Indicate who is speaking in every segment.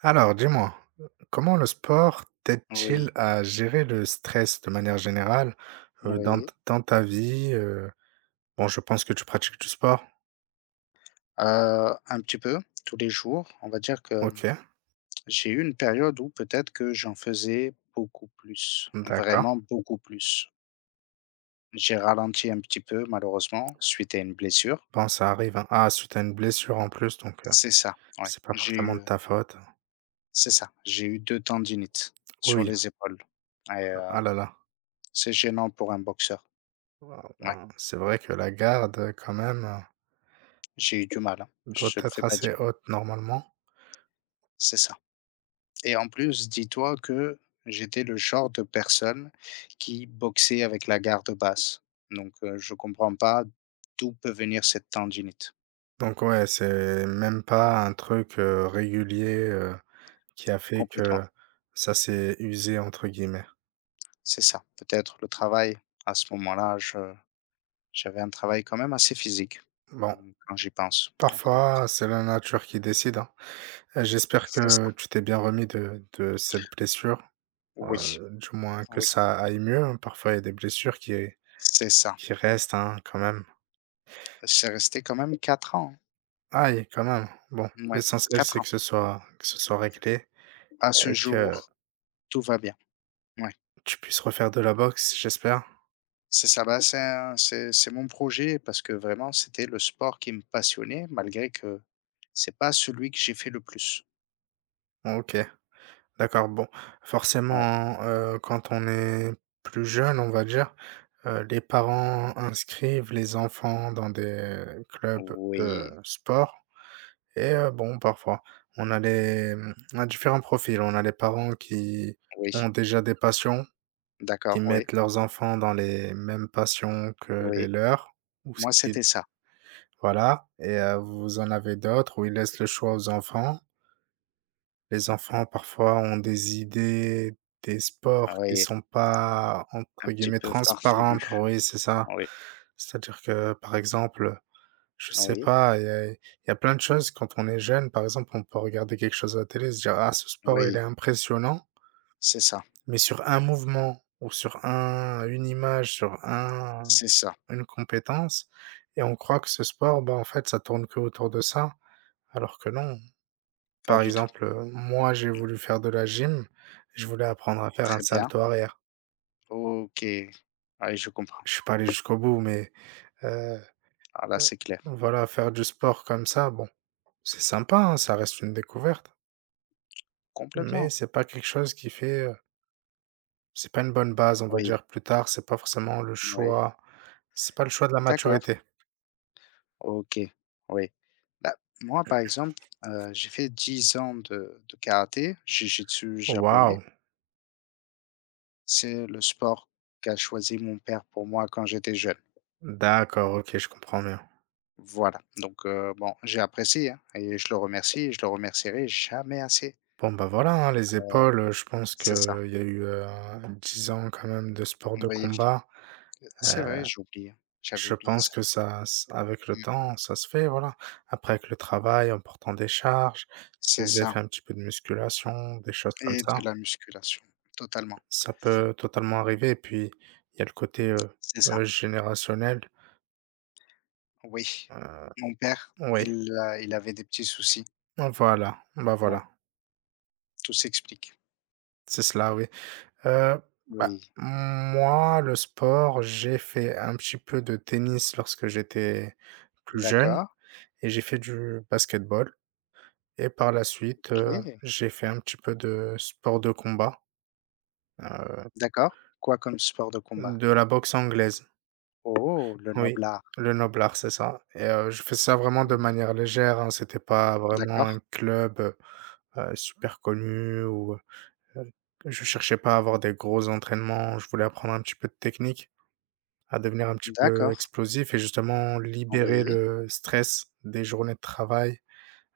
Speaker 1: Alors, dis-moi, comment le sport t'aide-t-il
Speaker 2: Oui,
Speaker 1: à gérer le stress de manière générale, dans
Speaker 2: oui,
Speaker 1: t dans ta vie? Bon, je pense que tu pratiques du sport.
Speaker 2: un petit peu, tous les jours. On va dire que
Speaker 1: OK,
Speaker 2: j'ai eu une période où peut-être que j'en faisais beaucoup plus, vraiment
Speaker 1: d'accord.
Speaker 2: beaucoup plus. J'ai ralenti un petit peu malheureusement suite à une blessure.
Speaker 1: Bon, ça arrive, hein. Ah, suite à une blessure en plus, donc
Speaker 2: C'est ça, ouais,
Speaker 1: c'est pas forcément de ta faute.
Speaker 2: c'est ça, j'ai eu 2 tendinites sur
Speaker 1: Oui,
Speaker 2: les épaules et
Speaker 1: ah là là.
Speaker 2: c'est gênant pour un boxeur.
Speaker 1: Waouh,
Speaker 2: Ouais,
Speaker 1: ben, c'est vrai que la garde, quand même,
Speaker 2: j'ai eu du mal, hein,
Speaker 1: doit
Speaker 2: je te le fais
Speaker 1: être
Speaker 2: pas
Speaker 1: assez
Speaker 2: dire.
Speaker 1: haute normalement.
Speaker 2: C'est ça. Et en plus, dis-toi que j'étais le genre de personne qui boxait avec la garde basse. Donc, je comprends pas d'où peut venir cette tendinite,
Speaker 1: Donc ouais, c'est même pas un truc, régulier, qui a fait
Speaker 2: complètement.
Speaker 1: que ça s'est «usé» entre guillemets.
Speaker 2: C'est ça, peut-être le travail. À ce moment-là, je j'avais un travail quand même assez physique,
Speaker 1: Bon,
Speaker 2: mmh, quand j'y pense. Donc,
Speaker 1: parfois, c'est la nature qui décide, hein. J'espère
Speaker 2: c'est ça.
Speaker 1: que tu t'es bien remis de cette blessure,
Speaker 2: Oui,
Speaker 1: du moins que
Speaker 2: oui,
Speaker 1: ça aille mieux, hein. Parfois, il y a des blessures qui
Speaker 2: c'est ça.
Speaker 1: qui restent, hein, quand même.
Speaker 2: C'est resté quand même 4 ans,
Speaker 1: Aïe, quand même. Bon,
Speaker 2: hein. Ouais,
Speaker 1: l'essentiel, c'est
Speaker 2: 4 ans.
Speaker 1: que ce soit réglé
Speaker 2: À ce
Speaker 1: et que
Speaker 2: jour, tout va bien. Ouais.
Speaker 1: tu puisses refaire de la boxe, j'espère?
Speaker 2: C'est ça, bah, c'est un c'est mon projet parce que vraiment c'était le sport qui me passionnait malgré que c'est pas celui que j'ai fait le plus.
Speaker 1: OK, d'accord. Bon,
Speaker 2: Ouais.
Speaker 1: forcément, quand on est plus jeune, on va dire, les parents inscrivent les enfants dans des clubs de
Speaker 2: Oui,
Speaker 1: sport. Et bon, parfois, on a différents profils. On a les parents qui ont
Speaker 2: oui,
Speaker 1: déjà des passions, qui
Speaker 2: d'accord, oui,
Speaker 1: mettent leurs enfants dans les mêmes passions que les
Speaker 2: oui.
Speaker 1: leurs ou ce
Speaker 2: Moi,
Speaker 1: qui
Speaker 2: c'était ça.
Speaker 1: voilà et vous en avez d'autres où ils laissent le choix aux enfants. Les enfants, parfois, ont des idées, des sports qui
Speaker 2: Oui,
Speaker 1: sont pas,
Speaker 2: un
Speaker 1: entre
Speaker 2: petit
Speaker 1: guillemets,
Speaker 2: peu farfelu.
Speaker 1: «transparentes». Oui, c'est ça.
Speaker 2: Oui,
Speaker 1: C'est-à-dire que, par exemple, je sais
Speaker 2: oui,
Speaker 1: pas, il y a plein de choses quand on est jeune, par exemple, on peut regarder quelque chose à la télé, et se dire: «Ah, ce sport, il est
Speaker 2: oui,
Speaker 1: impressionnant»,
Speaker 2: c'est ça,
Speaker 1: mais sur un mouvement ou sur un une image, sur un
Speaker 2: c'est ça.
Speaker 1: une compétence et on croit que ce sport, bah, en fait, ça tourne que autour de ça, alors que non.
Speaker 2: Pas
Speaker 1: Par
Speaker 2: du tout.
Speaker 1: exemple, moi, j'ai
Speaker 2: Non.
Speaker 1: voulu faire de la gym, je voulais apprendre à faire un
Speaker 2: Très bien.
Speaker 1: salto arrière.
Speaker 2: OK. Ouais, je comprends.
Speaker 1: Je suis pas allé jusqu'au bout, mais heu,
Speaker 2: Ah là,
Speaker 1: heu,
Speaker 2: c'est clair.
Speaker 1: voilà, faire du sport comme ça, bon, c'est sympa, hein, ça reste une découverte. Mais
Speaker 2: Complètement.
Speaker 1: c'est pas quelque chose qui fait, c'est pas une bonne base, on va
Speaker 2: Oui,
Speaker 1: dire, plus tard,
Speaker 2: oui.
Speaker 1: c'est pas le choix de la
Speaker 2: D'accord.
Speaker 1: maturité.
Speaker 2: OK, oui. Bah, moi, par exemple, j'ai fait 10 ans de karaté, jiu-jitsu japonais.
Speaker 1: Waouh!
Speaker 2: C'est le sport qu'a choisi mon père pour moi quand j'étais jeune.
Speaker 1: D'accord, OK, je comprends bien.
Speaker 2: Voilà, donc bon, j'ai apprécié, hein, et je le remercie et je le remercierai jamais assez.
Speaker 1: Bon, bah, voilà, hein, les épaules, je pense qu'il
Speaker 2: C'est ça,
Speaker 1: y a eu, 10 ans quand même de sport de
Speaker 2: oui,
Speaker 1: combat.
Speaker 2: c'est
Speaker 1: Heu,
Speaker 2: vrai, j'oublie. J'avais
Speaker 1: je
Speaker 2: oublié
Speaker 1: pense
Speaker 2: ça.
Speaker 1: que ça s avec le
Speaker 2: Mmh,
Speaker 1: temps, ça se fait, voilà. Après avec le travail, en portant des charges, si
Speaker 2: c'est
Speaker 1: vous avez
Speaker 2: ça
Speaker 1: fait un petit peu de musculation, des choses comme
Speaker 2: et de
Speaker 1: ça,
Speaker 2: la musculation, totalement.
Speaker 1: ça peut totalement arriver et puis il y a le côté,
Speaker 2: C'est ça,
Speaker 1: générationnel.
Speaker 2: oui. Mon père,
Speaker 1: Oui,
Speaker 2: il avait des petits soucis,
Speaker 1: voilà, bah,
Speaker 2: oui,
Speaker 1: voilà,
Speaker 2: tout s'explique.
Speaker 1: c'est cela, oui. Heu, bah,
Speaker 2: Oui.
Speaker 1: moi, le sport, j'ai fait un petit peu de tennis lorsque j'étais plus jeune
Speaker 2: D'accord,
Speaker 1: et j'ai fait du basketball et par la suite,
Speaker 2: OK.
Speaker 1: j'ai fait un petit peu de sport de combat, heu,
Speaker 2: D'accord. Quoi comme sport de combat?
Speaker 1: de la boxe anglaise.
Speaker 2: Oh, le
Speaker 1: Oui,
Speaker 2: noble art.
Speaker 1: le noble c'est ça et je fais ça vraiment de
Speaker 2: Mmh.
Speaker 1: manière légère, hein, c'était pas vraiment
Speaker 2: D'accord,
Speaker 1: un club, super connu ou. Heu, je cherchais pas à avoir des gros entraînements, je voulais apprendre un petit peu de technique, à devenir un petit peu
Speaker 2: d'accord.
Speaker 1: explosif et justement libérer
Speaker 2: Envoyé.
Speaker 1: le stress des journées de travail,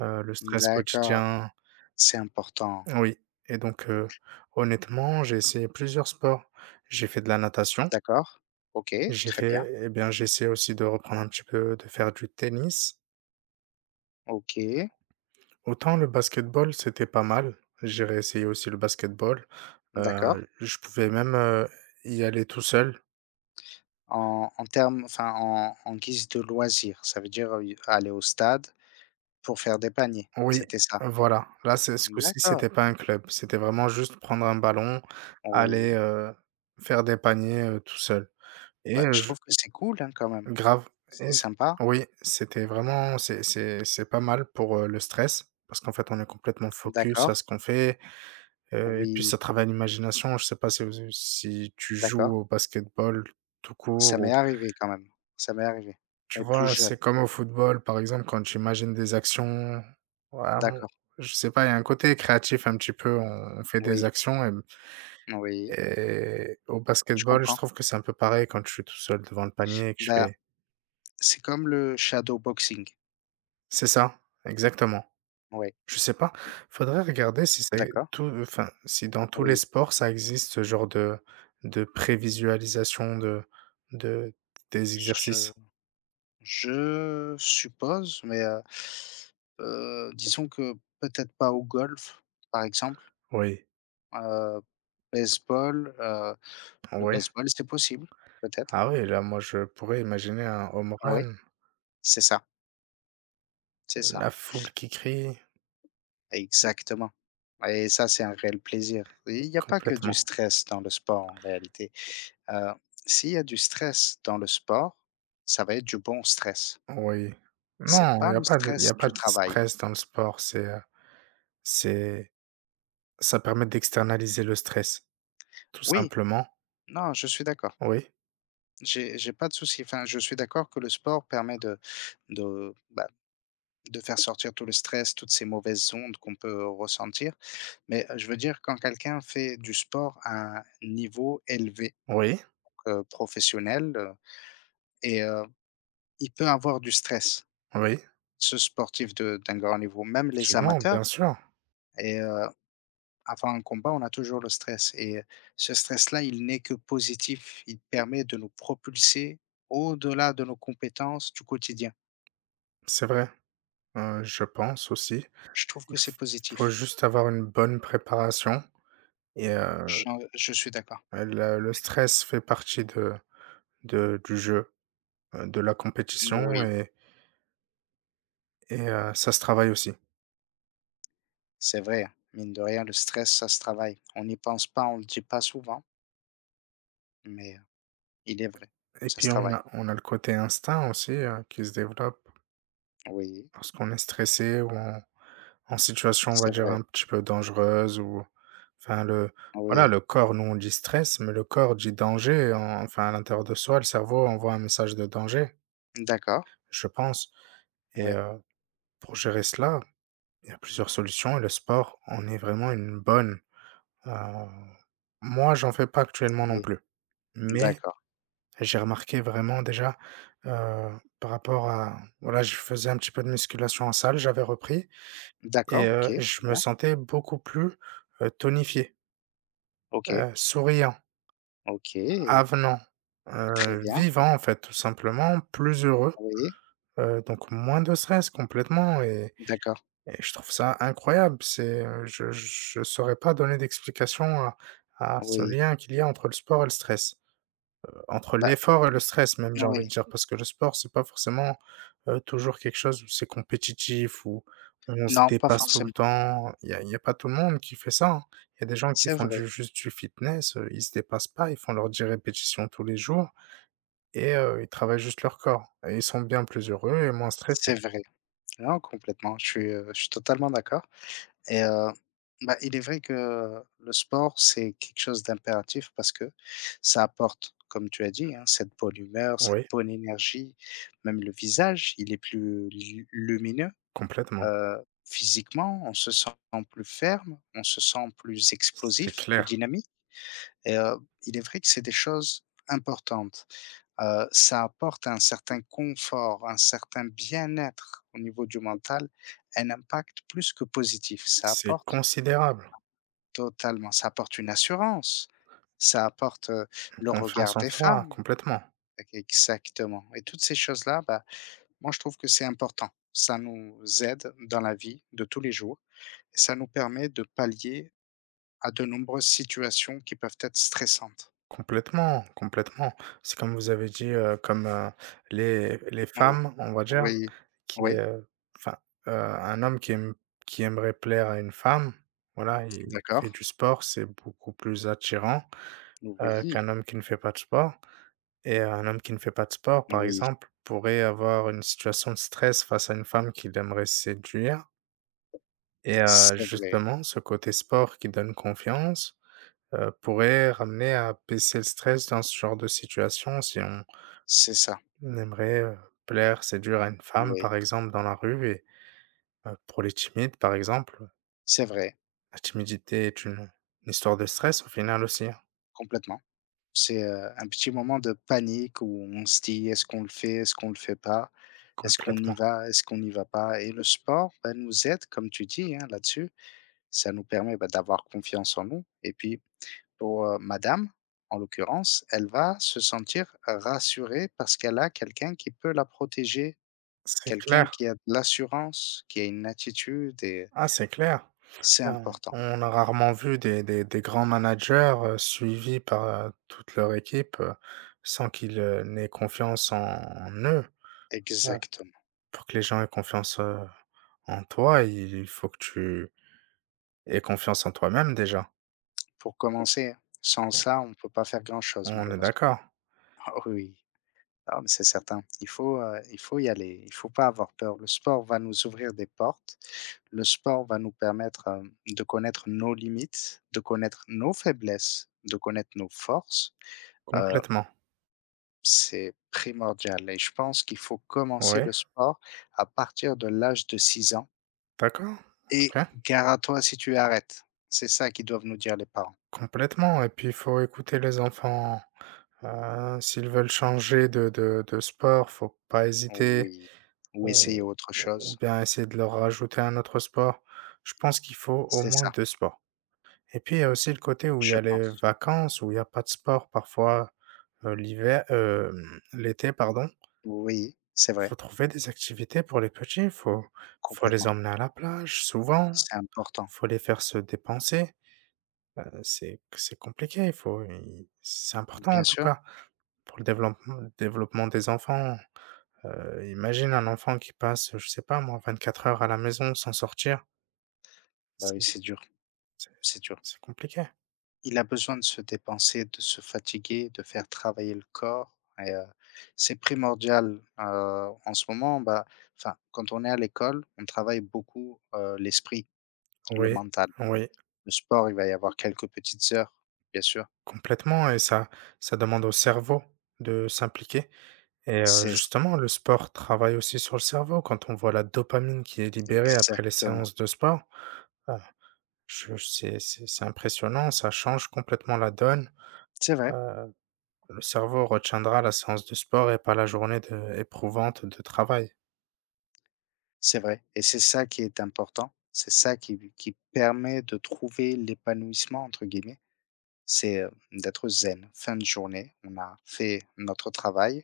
Speaker 1: le stress
Speaker 2: D'accord.
Speaker 1: quotidien.
Speaker 2: C'est important.
Speaker 1: Oui et donc honnêtement, j'ai essayé plusieurs sports. J'ai fait de la natation,
Speaker 2: D'accord. OK,
Speaker 1: j'ai
Speaker 2: très bien.
Speaker 1: fait eh bien, j'ai essayé aussi de reprendre un petit peu de faire du tennis.
Speaker 2: OK,
Speaker 1: Autant le basketball, c'était pas mal, j'ai réessayé aussi le basketball,
Speaker 2: d'accord.
Speaker 1: je pouvais même, y aller tout seul.
Speaker 2: En termes enfin, en guise de loisir, ça veut dire, aller au stade pour faire des paniers,
Speaker 1: Oui,
Speaker 2: c'était ça?
Speaker 1: voilà. Là, c'est ce coup-ci,
Speaker 2: D'accord,
Speaker 1: c'était pas un club. C'était vraiment juste prendre un ballon, aller,
Speaker 2: oui.
Speaker 1: faire des paniers, tout seul et
Speaker 2: Bah, je
Speaker 1: je
Speaker 2: trouve que c'est cool, hein, quand même.
Speaker 1: grave
Speaker 2: C'est
Speaker 1: et c
Speaker 2: sympa.
Speaker 1: oui, c'était vraiment c'est pas mal pour, le stress parce qu'en fait, on est complètement focus à
Speaker 2: D'accord.
Speaker 1: ce qu'on fait, et puis
Speaker 2: Oui,
Speaker 1: ça travaille l'imagination. Je sais pas si tu
Speaker 2: d'accord.
Speaker 1: joues au basketball tout
Speaker 2: Ça
Speaker 1: court
Speaker 2: m'est
Speaker 1: ou.
Speaker 2: arrivé quand même, ça m'est arrivé,
Speaker 1: Tu
Speaker 2: mais plus
Speaker 1: vois, c'est
Speaker 2: jeune.
Speaker 1: comme au football, par exemple, quand j'imagine des actions, hem,
Speaker 2: D'accord,
Speaker 1: je sais pas, il y a un côté créatif un petit peu, on fait
Speaker 2: oui,
Speaker 1: des actions et
Speaker 2: oui,
Speaker 1: et au
Speaker 2: je
Speaker 1: basketball, je
Speaker 2: comprends.
Speaker 1: trouve que c'est un peu pareil quand je suis tout seul devant le panier et que je
Speaker 2: Bah,
Speaker 1: fais.
Speaker 2: c'est comme le shadow boxing.
Speaker 1: C'est ça, exactement.
Speaker 2: Oui,
Speaker 1: Je sais pas, faudrait regarder si c'est
Speaker 2: d'accord,
Speaker 1: tout enfin, si dans tous les
Speaker 2: oui.
Speaker 1: sports, ça existe ce genre de prévisualisation de des
Speaker 2: Je
Speaker 1: exercices.
Speaker 2: je suppose, mais disons que peut-être pas au golf, par exemple,
Speaker 1: Oui.
Speaker 2: heu, baseball, heu, le
Speaker 1: Oui.
Speaker 2: baseball, c'est possible, peut-être?
Speaker 1: Ah oui, là, moi, je pourrais imaginer un home
Speaker 2: Oui,
Speaker 1: run.
Speaker 2: c'est ça, c'est ça,
Speaker 1: La foule qui crie?
Speaker 2: exactement et ça, c'est un réel plaisir. Il n'y a pas que du
Speaker 1: Complètement,
Speaker 2: stress dans le sport en réalité. Heu, s'il y a du stress dans le sport, ça va être du bon stress.
Speaker 1: oui.
Speaker 2: C'est
Speaker 1: Non,
Speaker 2: pas le
Speaker 1: il y a
Speaker 2: stress
Speaker 1: pas
Speaker 2: du
Speaker 1: de
Speaker 2: travail.
Speaker 1: stress dans le sport, c'est ça permet d'externaliser le stress, tout
Speaker 2: Oui,
Speaker 1: simplement.
Speaker 2: non, je suis d'accord.
Speaker 1: Oui,
Speaker 2: J'ai pas de souci. Enfin, je suis d'accord que le sport permet de, bah, de faire sortir tout le stress, toutes ces mauvaises ondes qu'on peut ressentir. Mais, je veux dire quand quelqu'un fait du sport à un niveau élevé,
Speaker 1: oui,
Speaker 2: professionnel, et il peut avoir du stress,
Speaker 1: oui,
Speaker 2: ce sportif de d'un grand niveau, même les
Speaker 1: effectivement,
Speaker 2: amateurs
Speaker 1: bien sûr,
Speaker 2: et avant un combat, on a toujours le stress et ce stress-là, il n'est que positif. Il permet de nous propulser au-delà de nos compétences du quotidien.
Speaker 1: c'est vrai, je pense aussi.
Speaker 2: Je trouve que
Speaker 1: Il
Speaker 2: c'est
Speaker 1: f Faut
Speaker 2: positif.
Speaker 1: juste avoir une bonne préparation et
Speaker 2: Je je suis d'accord.
Speaker 1: le stress fait partie de du jeu, de la compétition
Speaker 2: Oui,
Speaker 1: et ça se travaille aussi.
Speaker 2: c'est vrai, hein. Mine de rien, le stress, ça se travaille. On n'y pense pas, on ne le dit pas souvent, mais il est vrai,
Speaker 1: Et
Speaker 2: ça se
Speaker 1: puis on
Speaker 2: travaille.
Speaker 1: a on a le côté instinct aussi, qui se développe
Speaker 2: Oui,
Speaker 1: lorsqu'on est stressé ou en situation, on va
Speaker 2: c'est
Speaker 1: dire,
Speaker 2: vrai.
Speaker 1: un petit peu dangereuse ou enfin le voilà,
Speaker 2: Oui.
Speaker 1: le corps, nous, on dit stress, mais le corps dit danger en enfin à l'intérieur de soi, le cerveau envoie un message de danger,
Speaker 2: D'accord,
Speaker 1: je pense et
Speaker 2: ouais,
Speaker 1: pour gérer cela, il y a plusieurs solutions et le sport en est vraiment une bonne. Heu, moi, j'en fais pas actuellement non
Speaker 2: oui.
Speaker 1: plus, mais
Speaker 2: D'accord.
Speaker 1: j'ai remarqué vraiment déjà, heu, par rapport à voilà, je faisais un petit peu de musculation en salle, j'avais repris et
Speaker 2: D'accord, OK, très
Speaker 1: je me
Speaker 2: bien.
Speaker 1: sentais beaucoup plus, tonifié,
Speaker 2: OK,
Speaker 1: souriant,
Speaker 2: OK,
Speaker 1: avenant,
Speaker 2: très bien.
Speaker 1: vivant en fait, tout simplement, plus heureux,
Speaker 2: Oui,
Speaker 1: donc moins de stress complètement et
Speaker 2: d'accord,
Speaker 1: et je trouve ça incroyable. C'est, je saurais pas donner d'explication à ce
Speaker 2: oui.
Speaker 1: lien qu'il y a entre le sport et le stress. Entre
Speaker 2: Bah,
Speaker 1: l'effort et le stress même, j'ai envie de
Speaker 2: oui,
Speaker 1: dire, parce que le sport, c'est pas forcément, toujours quelque chose où c'est compétitif, où on se
Speaker 2: non, pas
Speaker 1: dépasse tout le
Speaker 2: forcément.
Speaker 1: temps. Il y a pas tout le monde qui fait ça, hein. Il y a des gens qui
Speaker 2: C'est
Speaker 1: font du
Speaker 2: vrai,
Speaker 1: juste du fitness, ils se dépassent pas, ils font leurs 10 répétitions tous les jours et ils travaillent juste leur corps et ils sont bien plus heureux et moins stressés.
Speaker 2: c'est vrai. Non, complètement, je suis totalement d'accord et bah, il est vrai que le sport, c'est quelque chose d'impératif parce que ça apporte, comme tu as dit, hein, cette bonne humeur, cette
Speaker 1: Oui,
Speaker 2: bonne énergie, même le visage, il est plus lu lumineux,
Speaker 1: complètement.
Speaker 2: physiquement, on se sent plus ferme, on se sent plus
Speaker 1: C'est
Speaker 2: explosif, plus
Speaker 1: clair.
Speaker 2: dynamique et il est vrai que c'est des choses importantes. Ça apporte un certain confort, un certain bien-être au niveau du mental, un impact plus que positif. Ça
Speaker 1: C'est
Speaker 2: apporte
Speaker 1: considérable.
Speaker 2: totalement, ça apporte une assurance, ça apporte, le
Speaker 1: Confiance
Speaker 2: regard
Speaker 1: en
Speaker 2: des
Speaker 1: soi,
Speaker 2: femmes.
Speaker 1: complètement.
Speaker 2: Exactement et toutes ces choses-là, bah, moi je trouve que c'est important. Ça nous aide dans la vie de tous les jours et ça nous permet de pallier à de nombreuses situations qui peuvent être stressantes.
Speaker 1: Complètement, complètement. C'est comme vous avez dit, comme, les
Speaker 2: Oh,
Speaker 1: femmes, on va dire,
Speaker 2: oui,
Speaker 1: qui,
Speaker 2: oui,
Speaker 1: enfin, un homme qui aimerait plaire à une femme, voilà, il fait
Speaker 2: d'accord,
Speaker 1: du sport, c'est beaucoup plus attirant,
Speaker 2: oui,
Speaker 1: qu'un homme qui ne fait pas de sport et un homme qui ne fait pas de sport, par
Speaker 2: oui,
Speaker 1: exemple, pourrait avoir une situation de stress face à une femme qu'il aimerait séduire et
Speaker 2: c'est vrai.
Speaker 1: justement, ce côté sport qui donne confiance, pourrait ramener à baisser le stress dans ce genre de situation si on
Speaker 2: C'est ça,
Speaker 1: On aimerait, plaire, séduire à une femme,
Speaker 2: oui,
Speaker 1: par exemple, dans la rue et pour les timides, par exemple,
Speaker 2: c'est vrai,
Speaker 1: la timidité est une histoire de stress au final aussi, hein,
Speaker 2: complètement. C'est un petit moment de panique où on se dit: «Est-ce qu'on le fait? Est-ce qu'on le fait pas? Est-ce qu'on y
Speaker 1: complètement.
Speaker 2: va? Est-ce qu'on n'y va pas?» et le sport, bah, nous aide, comme tu dis, hein, là-dessus. Ça nous permet, bah, d'avoir confiance en nous et puis pour, madame, en l'occurrence, elle va se sentir rassurée parce qu'elle a quelqu'un qui peut la protéger,
Speaker 1: C'est
Speaker 2: quelqu'un
Speaker 1: clair.
Speaker 2: qui a de l'assurance, qui a une attitude et
Speaker 1: Ah, c'est clair.
Speaker 2: c'est
Speaker 1: Ben,
Speaker 2: important.
Speaker 1: on a rarement vu des grands managers, suivis par, toute leur équipe, sans qu'ils, n'aient confiance en eux. Ouais.
Speaker 2: Exactement.
Speaker 1: Pour que les gens aient confiance, en toi, il faut que tu aies confiance en toi-même déjà.
Speaker 2: Pour commencer, sans ça, on ne peut pas faire grand-chose
Speaker 1: On est
Speaker 2: malheureusement.
Speaker 1: d'accord?
Speaker 2: Ah oui, ah mais c'est certain. Il faut y aller, il faut pas avoir peur. Le sport va nous ouvrir des portes, le sport va nous permettre, de connaître nos limites, de connaître nos faiblesses, de connaître nos forces, heu,
Speaker 1: Complètement.
Speaker 2: c'est primordial et je pense qu'il faut commencer
Speaker 1: Oui.
Speaker 2: le sport à partir de l'âge de 6 ans
Speaker 1: D'accord,
Speaker 2: et
Speaker 1: OK,
Speaker 2: gare à toi si tu arrêtes. C'est ça qu'ils doivent nous dire les parents.
Speaker 1: complètement et puis il faut écouter les enfants, s'ils veulent changer de sport, faut pas hésiter
Speaker 2: Oui, ou essayer
Speaker 1: ou
Speaker 2: autre chose,
Speaker 1: bien essayer de leur rajouter un autre sport. Je pense qu'il faut au
Speaker 2: c'est
Speaker 1: moins
Speaker 2: ça.
Speaker 1: 2 sports et puis il y a aussi le côté où il y
Speaker 2: Je
Speaker 1: a les
Speaker 2: pense.
Speaker 1: vacances, où il y a pas de sport parfois, l'hiver, l'été, pardon.
Speaker 2: Oui, c'est
Speaker 1: Faut
Speaker 2: vrai,
Speaker 1: trouver des activités pour les petits, faut les
Speaker 2: complètement.
Speaker 1: emmener à la plage souvent,
Speaker 2: C'est important.
Speaker 1: faut les faire se dépenser. C'est compliqué, il faut il c'est important en
Speaker 2: Bien
Speaker 1: tout
Speaker 2: sûr,
Speaker 1: cas pour le développement des enfants. Imagine un enfant qui passe, je sais pas moi, 24 heures à la maison sans sortir,
Speaker 2: bah oui,
Speaker 1: c'est
Speaker 2: c'est dur,
Speaker 1: c'est
Speaker 2: c'est dur.
Speaker 1: c'est compliqué.
Speaker 2: Il a besoin de se dépenser, de se fatiguer, de faire travailler le corps et c'est primordial, en ce moment, bah, enfin, quand on est à l'école, on travaille beaucoup, l'esprit, le
Speaker 1: Oui,
Speaker 2: mental.
Speaker 1: oui,
Speaker 2: Le sport, il va y avoir quelques petites heures, bien sûr.
Speaker 1: complètement et ça demande au cerveau de s'impliquer et
Speaker 2: C'est ça,
Speaker 1: justement le sport travaille aussi sur le cerveau. Quand on voit la dopamine qui est libérée après les
Speaker 2: exactement.
Speaker 1: séances de sport, ah, je c'est impressionnant, ça change complètement la donne,
Speaker 2: C'est vrai.
Speaker 1: heu Le cerveau retiendra la séance de sport et pas la journée de éprouvante de travail.
Speaker 2: C'est vrai et c'est ça qui est important. C'est ça qui permet de trouver «l'épanouissement» entre guillemets. C'est d'être zen. Fin de journée, on a fait notre travail,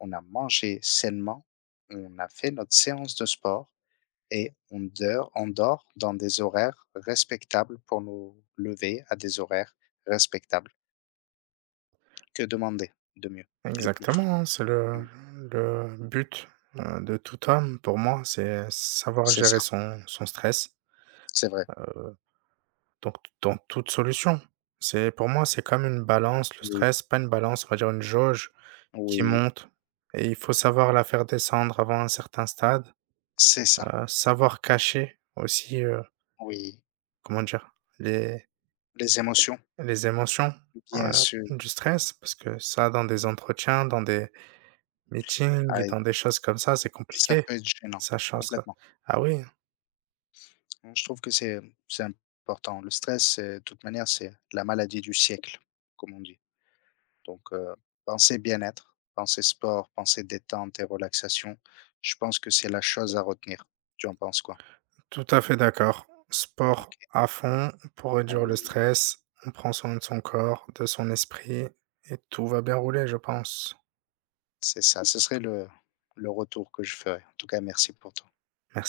Speaker 2: on a mangé sainement, on a fait notre séance de sport et on dort dans des horaires respectables pour nous lever à des horaires respectables. Que demander de mieux, de plus?
Speaker 1: Exactement, hein, c'est
Speaker 2: Mmh,
Speaker 1: le but, de tout homme pour moi, c'est savoir
Speaker 2: c'est
Speaker 1: gérer
Speaker 2: ça,
Speaker 1: son stress,
Speaker 2: c'est vrai.
Speaker 1: donc dans toute solution. C'est pour moi, c'est comme une balance, le
Speaker 2: Oui,
Speaker 1: stress, pas une balance, on va dire une jauge qui
Speaker 2: oui,
Speaker 1: monte et il faut savoir la faire descendre avant un certain stade,
Speaker 2: c'est ça,
Speaker 1: savoir cacher aussi,
Speaker 2: oui.
Speaker 1: comment dire? Les
Speaker 2: Les émotions,
Speaker 1: Émotions,
Speaker 2: bien
Speaker 1: voilà,
Speaker 2: sûr.
Speaker 1: du stress, parce que ça, dans des entretiens, dans des meetings et
Speaker 2: Aïe,
Speaker 1: dans des choses comme ça, c'est
Speaker 2: ça
Speaker 1: compliqué.
Speaker 2: peut être gênant,
Speaker 1: Ça change ça.
Speaker 2: complètement.
Speaker 1: Ah oui,
Speaker 2: Je trouve que c'est important. Le stress, c'est de toute manière, c'est la maladie du siècle, comme on dit. Donc, pensez bien-être, pensez sport, pensez détente et relaxation. Je pense que c'est la chose à retenir. Tu en penses quoi?
Speaker 1: tout à fait d'accord. Sport
Speaker 2: OK,
Speaker 1: à fond pour réduire le
Speaker 2: oui,
Speaker 1: stress. On prend soin de son corps, de son esprit et tout va bien rouler, je pense.
Speaker 2: c'est ça. Ce serait le retour que je ferais. En tout cas, merci pour ton
Speaker 1: Merci.